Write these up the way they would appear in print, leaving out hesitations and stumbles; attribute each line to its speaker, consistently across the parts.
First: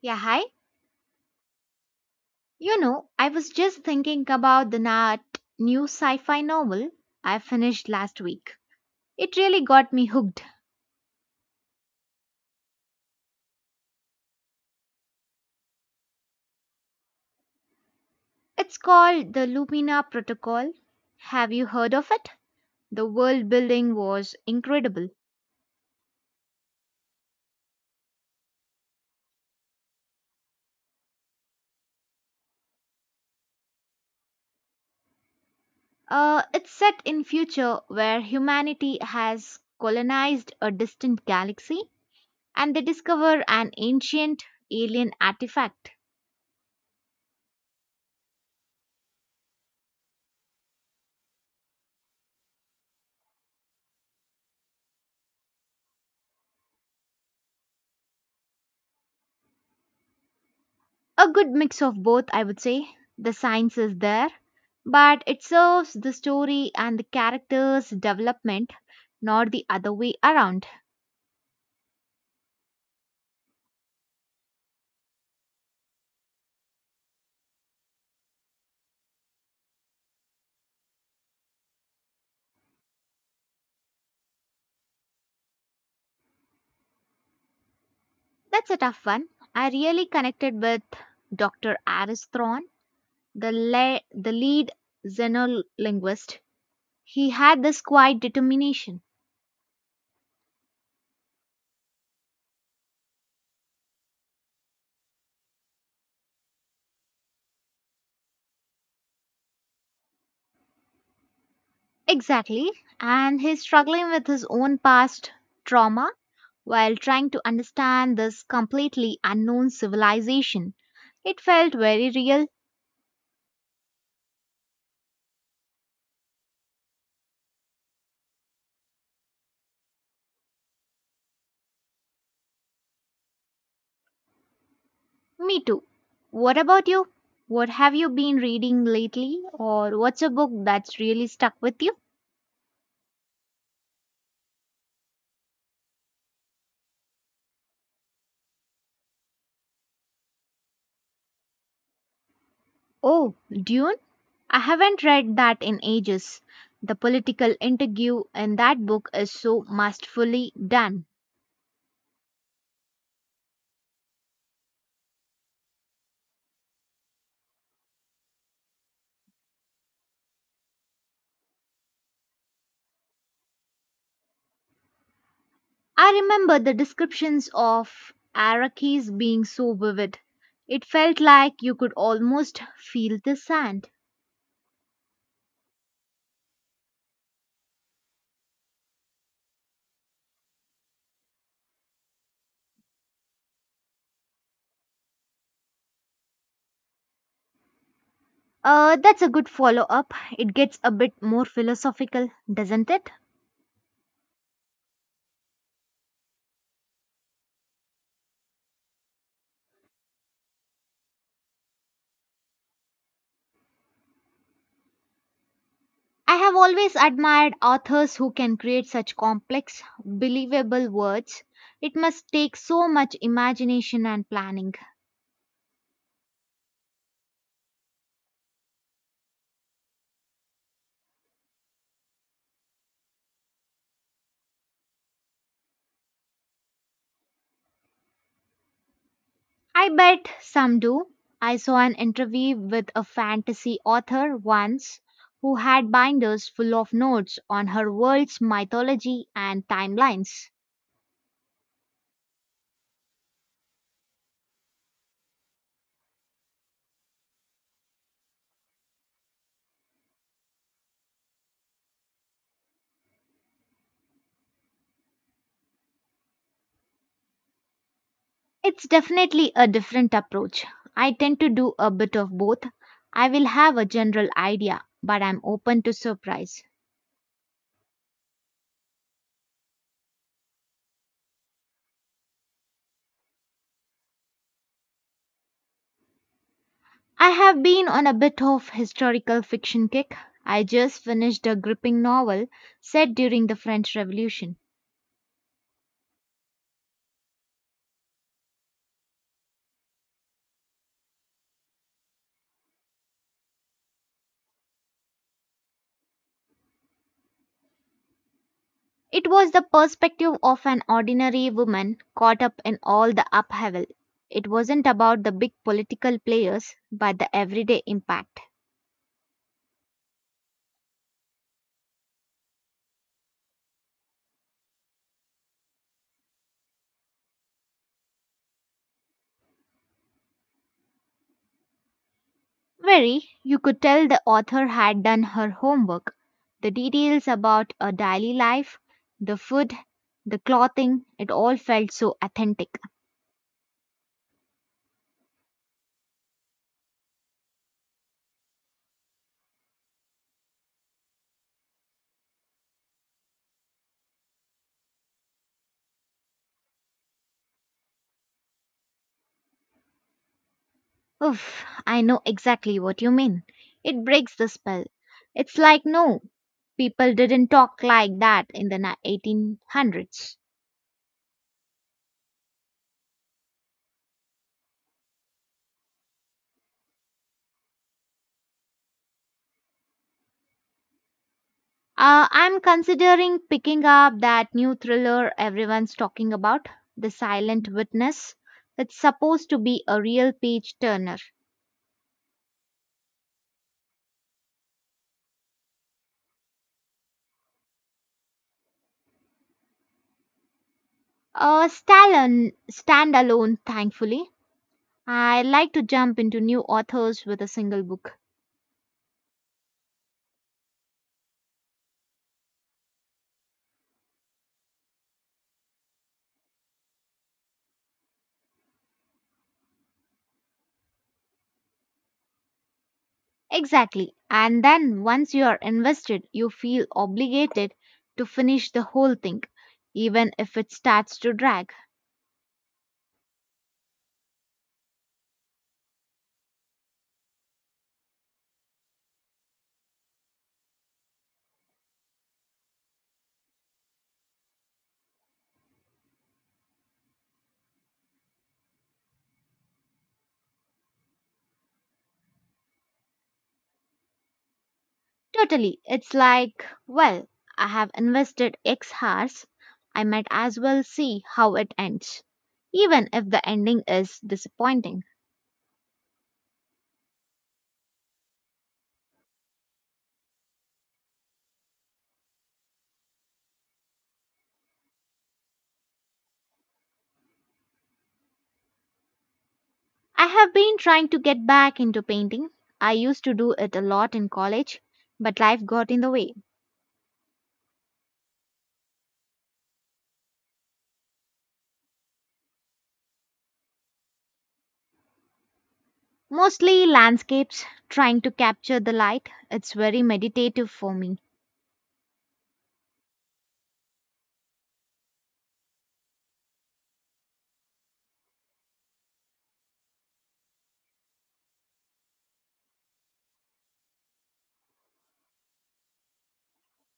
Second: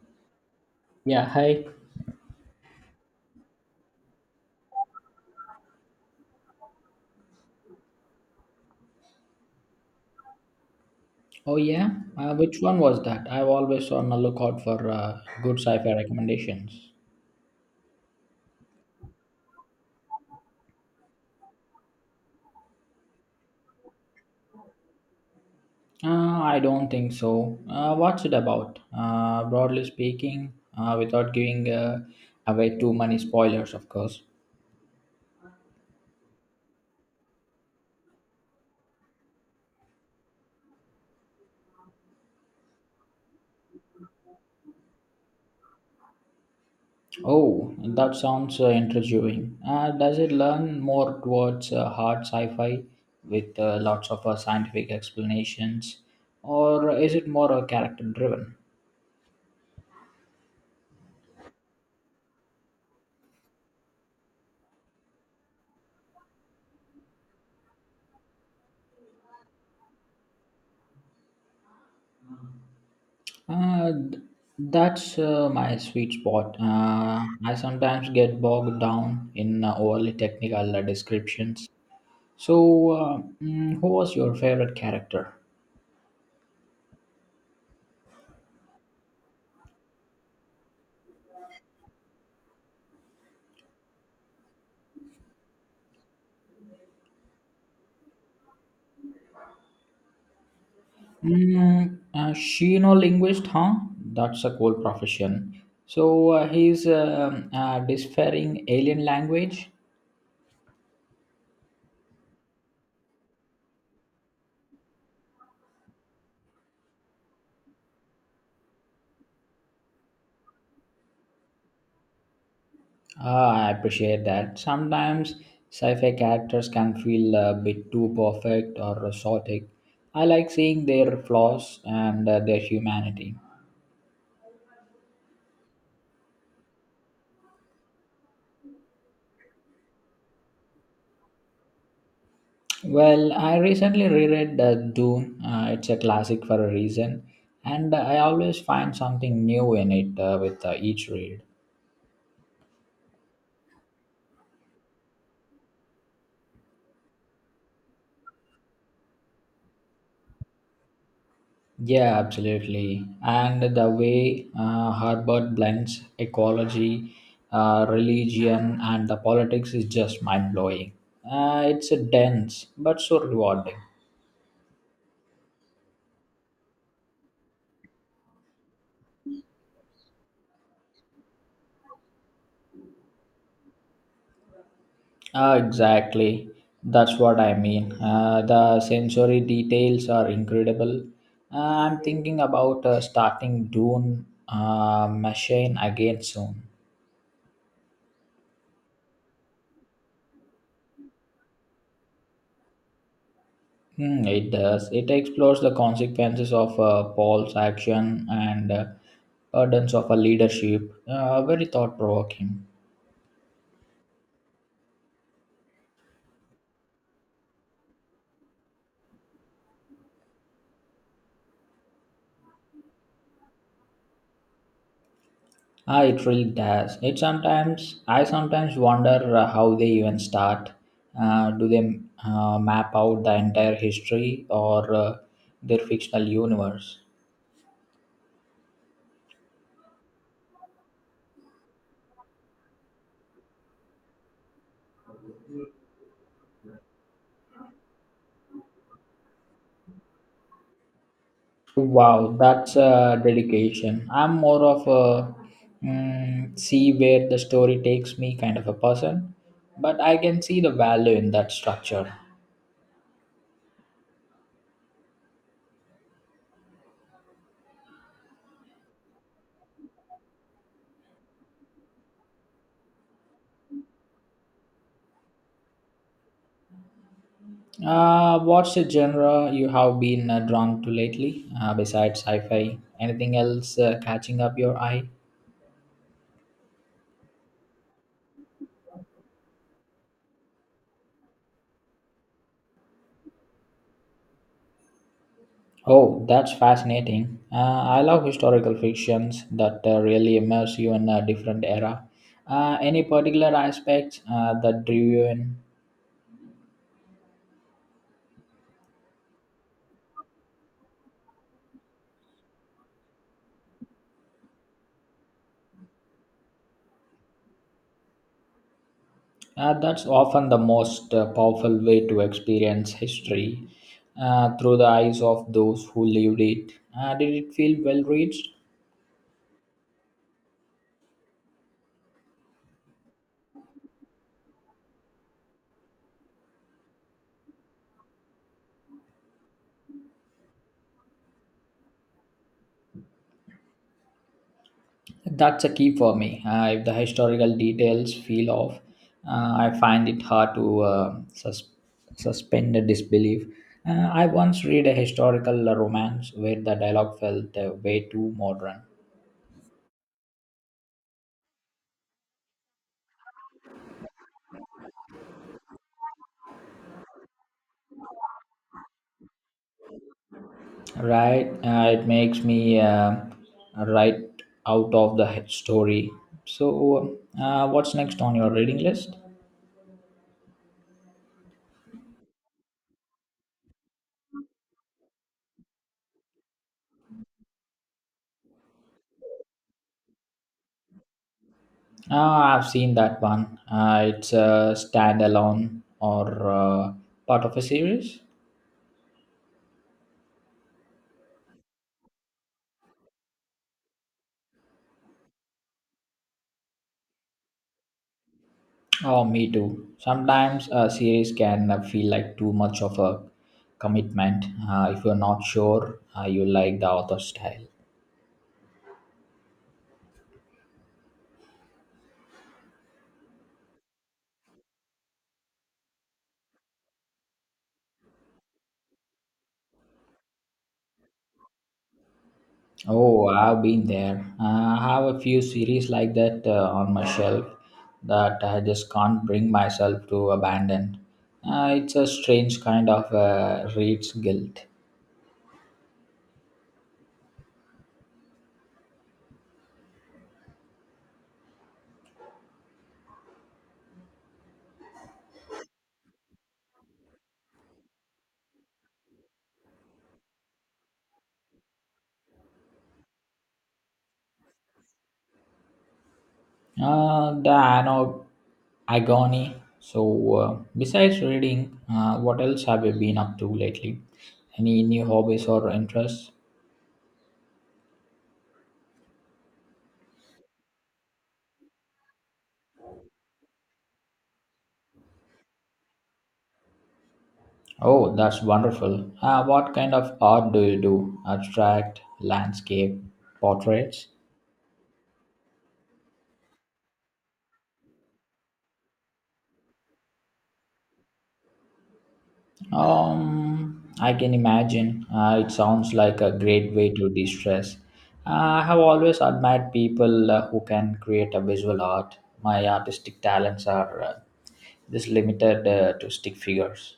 Speaker 1: Yeah, hi.
Speaker 2: Yeah, hi.
Speaker 1: I was just thinking about the Nat new sci fi novel I finished last week. It really got me hooked.
Speaker 2: Oh yeah, which one was that? I've always on the lookout for good sci-fi recommendations.
Speaker 1: It's called The Lumina Protocol. Have you heard of it? The world building was incredible.
Speaker 2: Uh, I don't think so. What's it about? Broadly speaking, without giving away too many spoilers, of course.
Speaker 1: It's set in future where humanity has colonized a distant galaxy, and they discover an ancient alien artifact.
Speaker 2: Oh, that sounds intriguing. Does it learn more towards hard sci-fi with lots of scientific explanations, or is it more character-driven?
Speaker 1: A good mix of both, I would say. The science is there, but it serves the story and the characters' development, not the other way around.
Speaker 2: Uh, th- that's my sweet spot. I sometimes get bogged down in overly technical descriptions. So, who was your favorite character?
Speaker 1: That's a tough one. I really connected with Dr. Aris Thorne, the lead xenolinguist. He had this quiet determination.
Speaker 2: She no linguist, huh? That's a cool profession. So he's disfering alien language.
Speaker 1: Exactly. And he's struggling with his own past trauma while trying to understand this completely unknown civilization. It felt very real.
Speaker 2: Ah, I appreciate that. Sometimes sci-fi characters can feel a bit too perfect or exotic. I like seeing their flaws and their humanity.
Speaker 1: Me too. What about you? What have you been reading lately? Or what's a book that's really stuck with you?
Speaker 2: Well, I recently reread Dune. It's a classic for a reason, and I always find something new in it with each read.
Speaker 1: Oh, Dune? I haven't read that in ages. The political interview in that book is so masterfully done.
Speaker 2: Yeah, absolutely. And the way Harvard blends ecology, religion, and the politics is just mind blowing. It's a dense but so rewarding.
Speaker 1: I remember the descriptions of Arrakis being so vivid. It felt like you could almost feel the sand.
Speaker 2: Exactly. That's what I mean. The sensory details are incredible. I'm thinking about starting Dune Machine again soon.
Speaker 1: That's a good follow up. It gets a bit more philosophical, doesn't it?
Speaker 2: Hmm, it does. It explores the consequences of Paul's action and burdens of a leadership. Very thought provoking.
Speaker 1: I have always admired authors who can create such complex, believable words. It must take so much imagination and planning.
Speaker 2: Ah, it really does. It sometimes I sometimes wonder how they even start. Do they map out the entire history or their fictional universe?
Speaker 1: I bet some do. I saw an interview with a fantasy author once who had binders full of notes on her world's mythology and timelines.
Speaker 2: Wow, that's a dedication. I'm more of a see where the story takes me kind of a person, but I can see the value in that structure.
Speaker 1: It's definitely a different approach. I tend to do a bit of both. I will have a general idea, but I'm open to surprise.
Speaker 2: What's the genre you have been drawn to lately, besides sci fi? Anything else catching up your eye?
Speaker 1: I have been on a bit of historical fiction kick. I just finished a gripping novel set during the French Revolution.
Speaker 2: Oh, that's fascinating. I love historical fictions that really immerse you in a different era. Any particular aspects that drew you in?
Speaker 1: It was the perspective of an ordinary woman caught up in all the upheaval. It wasn't about the big political players, but the everyday impact.
Speaker 2: That's often the most powerful way to experience history through the eyes of those who lived it. Did it feel well reached?
Speaker 1: Very, you could tell the author had done her homework. The details about her daily life, the food, the clothing, it all felt so authentic.
Speaker 2: That's a key for me. If the historical details feel off, I find it hard to suspend the disbelief. I once read a historical romance where the dialogue felt way too modern.
Speaker 1: Oof, I know exactly what you mean. It breaks the spell. It's like, no, people didn't talk like that in the 1800s.
Speaker 2: Right, it makes me right out of the story. So, what's next on your reading list?
Speaker 1: I'm considering picking up that new thriller everyone's talking about, The Silent Witness. It's supposed to be a real page turner.
Speaker 2: Ah, I've seen that one. It's a standalone or part of a series.
Speaker 1: Stalin, standalone, thankfully. I like to jump into new authors with a single book.
Speaker 2: Oh, me too. Sometimes a series can feel like too much of a commitment if you're not sure you like the author's style.
Speaker 1: Exactly. And then once you are invested, you feel obligated to finish the whole thing, even if it starts to drag.
Speaker 2: Oh, I've been there. I have a few series like that on my shelf that I just can't bring myself to abandon. It's a strange kind of reads guilt.
Speaker 1: Totally. It's like, well, I have invested X hours. I might as well see how it ends, even if the ending is disappointing.
Speaker 2: Uh, the ano- Agony. So, besides reading, what else have you been up to lately? Any new hobbies or interests?
Speaker 1: I have been trying to get back into painting. I used to do it a lot in college, but life got in the way.
Speaker 2: Oh, that's wonderful. What kind of art do you do? Abstract, landscape, portraits?
Speaker 1: Mostly landscapes, trying to capture the light. It's very meditative for me.
Speaker 2: I can imagine. It sounds like a great way to de-stress. I have always admired people who can create a visual art. My artistic talents are just limited to stick figures.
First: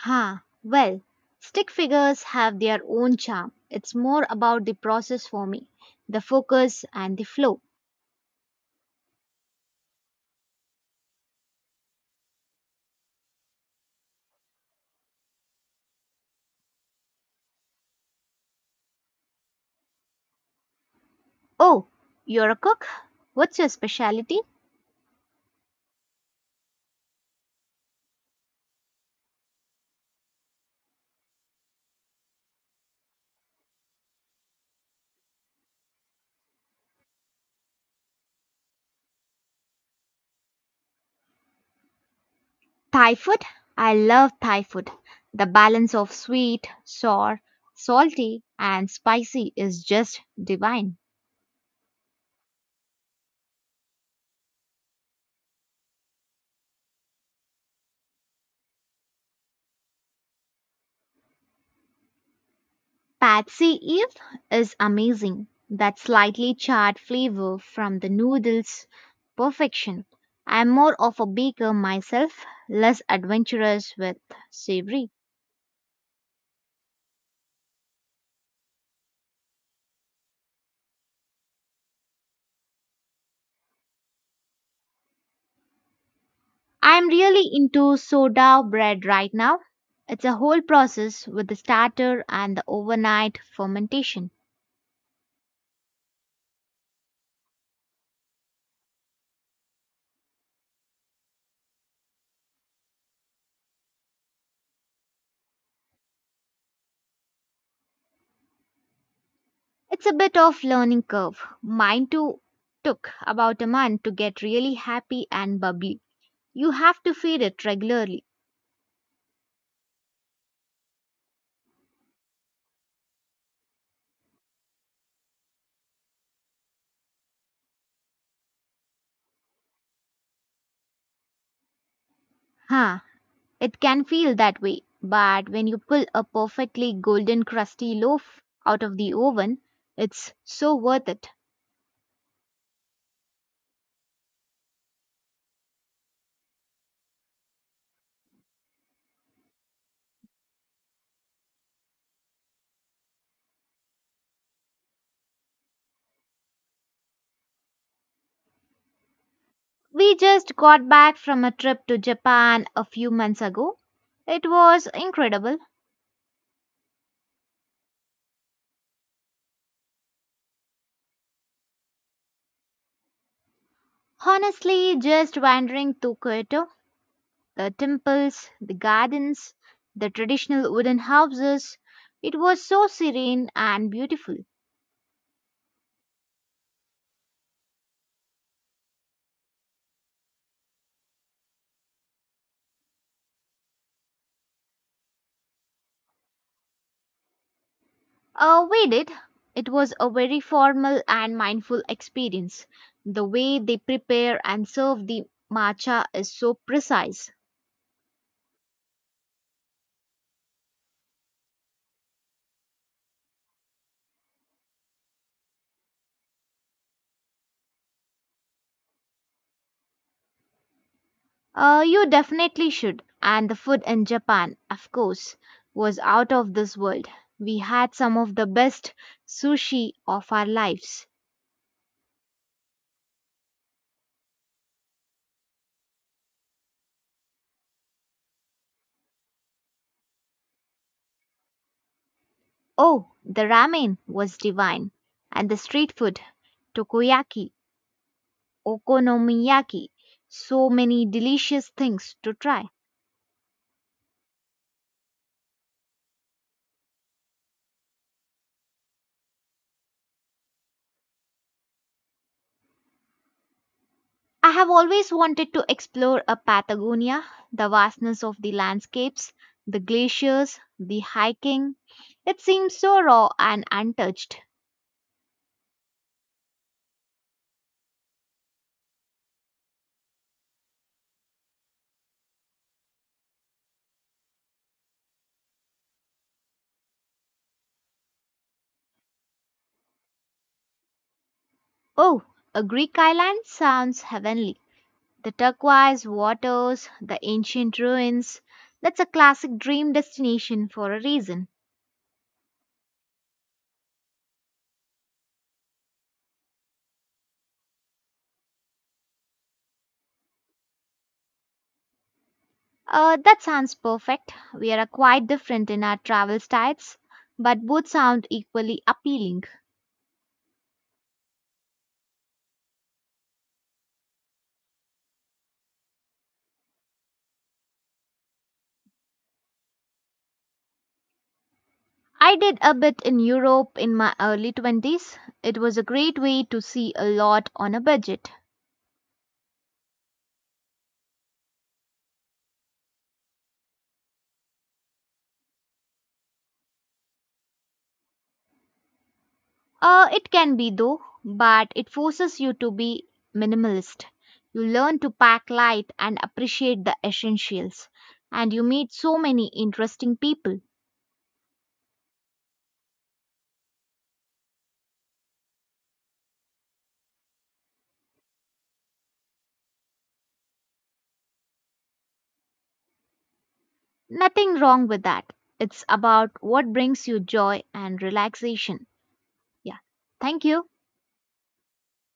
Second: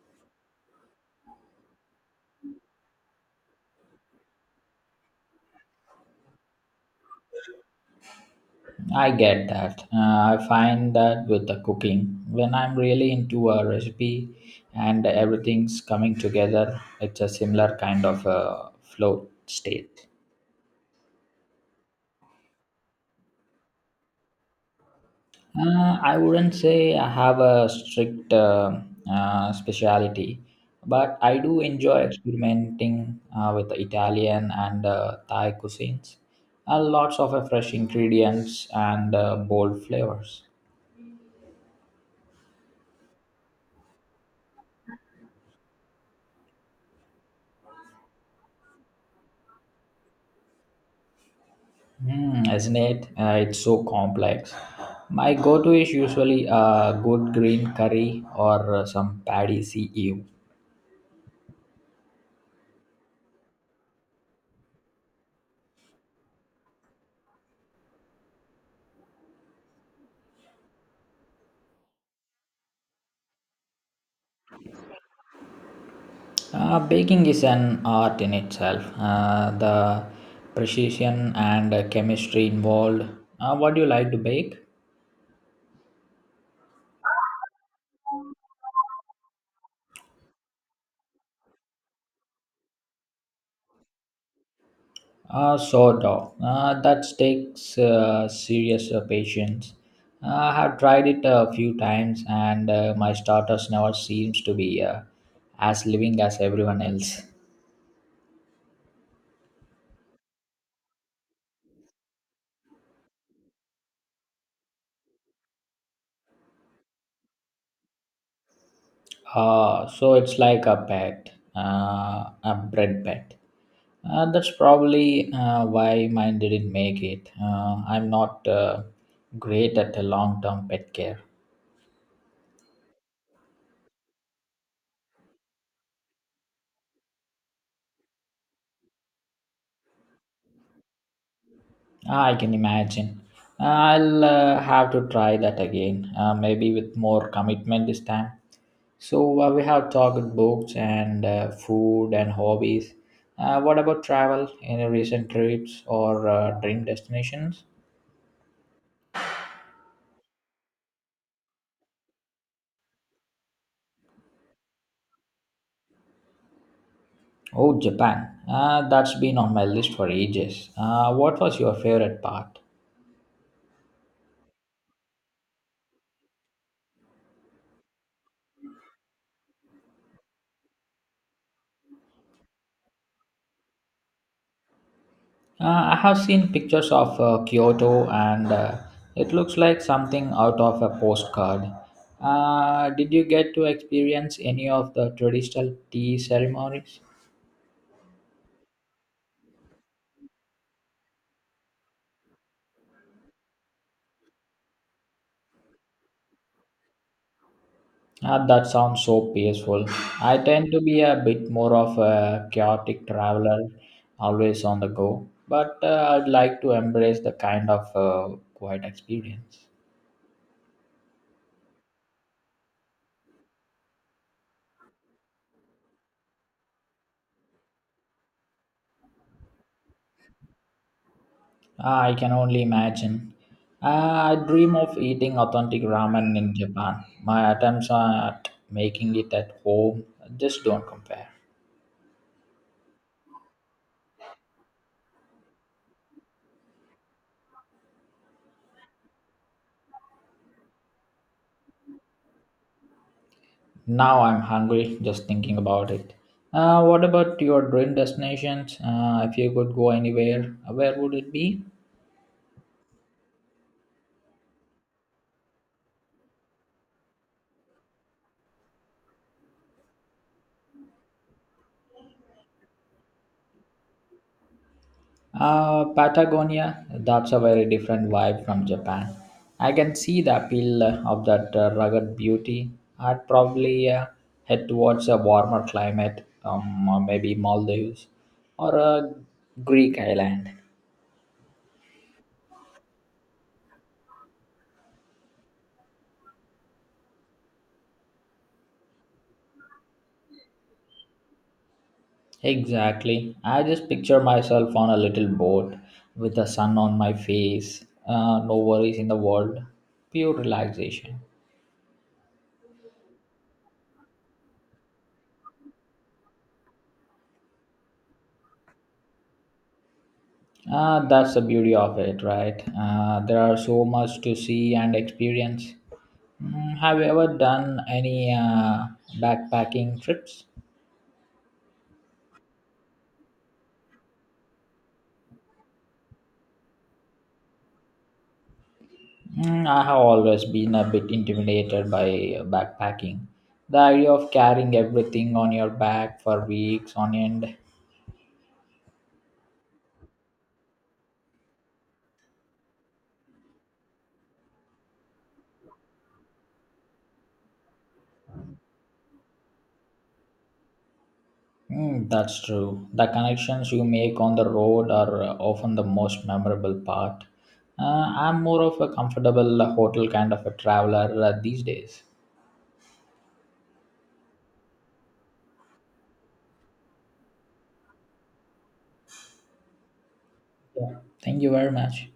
Speaker 1: Huh. Well, stick figures have their own charm. It's more about the process for me, the focus and the flow.
Speaker 2: I get that. I find that with the cooking, when I'm really into a recipe and everything's coming together, it's a similar kind of flow state.
Speaker 1: Oh, you're a cook? What's your specialty?
Speaker 2: I wouldn't say I have a strict speciality, but I do enjoy experimenting with Italian and Thai cuisines. Lots of fresh ingredients and bold flavors.
Speaker 1: Thai food? I love Thai food. The balance of sweet, sour, salty, and spicy is just divine.
Speaker 2: Mm, isn't it? It's so complex. My go-to is usually a good green curry or some paddy see ew.
Speaker 1: Patsy Eve is amazing. That slightly charred flavor from the noodles, perfection. I'm more of a baker myself, less adventurous with savory.
Speaker 2: Baking is an art in itself. The precision and chemistry involved. What do you like to bake?
Speaker 1: I'm really into soda bread right now. It's a whole process with the starter and the overnight fermentation.
Speaker 2: Sourdough. That takes serious patience. I have tried it a few times, and my starters never seems to be as living as everyone else.
Speaker 1: It's a bit of learning curve. Mine too took about a month to get really happy and bubbly. You have to feed it regularly.
Speaker 2: So it's like a pet, a bread pet. That's probably why mine didn't make it. I'm not great at long term pet care.
Speaker 1: Huh, it can feel that way, but when you pull a perfectly golden crusty loaf out of the oven, it's so worth it.
Speaker 2: Ah, I can imagine. I'll have to try that again, maybe with more commitment this time. So, we have talked books and food and hobbies. What about travel? Any recent trips or dream destinations?
Speaker 1: We just got back from a trip to Japan a few months ago. It was incredible.
Speaker 2: Oh, Japan. That's been on my list for ages. What was your favorite part?
Speaker 1: Honestly, just wandering through Kyoto, the temples, the gardens, the traditional wooden houses, it was so serene and beautiful.
Speaker 2: I have seen pictures of Kyoto and it looks like something out of a postcard. Did you get to experience any of the traditional tea ceremonies?
Speaker 1: We did. It was a very formal and mindful experience. The way they prepare and serve the matcha is so precise.
Speaker 2: Ah, that sounds so peaceful. I tend to be a bit more of a chaotic traveler, always on the go, but I'd like to embrace the kind of quiet experience.
Speaker 1: You definitely should. And the food in Japan, of course, was out of this world. We had some of the best sushi of our lives.
Speaker 2: Ah, I can only imagine. Ah, I dream of eating authentic ramen in Japan. My attempts at making it at home just don't compare.
Speaker 1: Oh, the ramen was divine. And the street food, takoyaki, okonomiyaki, so many delicious things to try.
Speaker 2: Now I'm hungry just thinking about it. What about your dream destinations? If you could go anywhere, where would it be?
Speaker 1: I have always wanted to explore a Patagonia, the vastness of the landscapes, the glaciers, the hiking. It seems so raw and untouched.
Speaker 2: Patagonia, that's a very different vibe from Japan. I can see the appeal of that rugged beauty. I'd probably head towards a warmer climate, or maybe Maldives or a Greek island.
Speaker 1: Oh, a Greek island sounds heavenly. The turquoise waters, the ancient ruins. That's a classic dream destination for a reason.
Speaker 2: Exactly. I just picture myself on a little boat with the sun on my face, no worries in the world, pure relaxation.
Speaker 1: That sounds perfect. We are quite different in our travel styles, but both sound equally appealing.
Speaker 2: That's the beauty of it, right? There are so much to see and experience. Mm, have you ever done any backpacking trips?
Speaker 1: I did a bit in Europe in my early 20s. It was a great way to see a lot on a budget.
Speaker 2: Mm, I have always been a bit intimidated by backpacking. The idea of carrying everything on your back for weeks on end.
Speaker 1: It can be though, but it forces you to be minimalist. You learn to pack light and appreciate the essentials. And you meet so many interesting people.
Speaker 2: Mm, that's true. The connections you make on the road are often the most memorable part. I'm more of a comfortable hotel kind of a traveler these days.
Speaker 1: Nothing wrong with that. It's about what brings you joy and relaxation. Yeah. Thank you.
Speaker 2: Yeah. Thank you very much.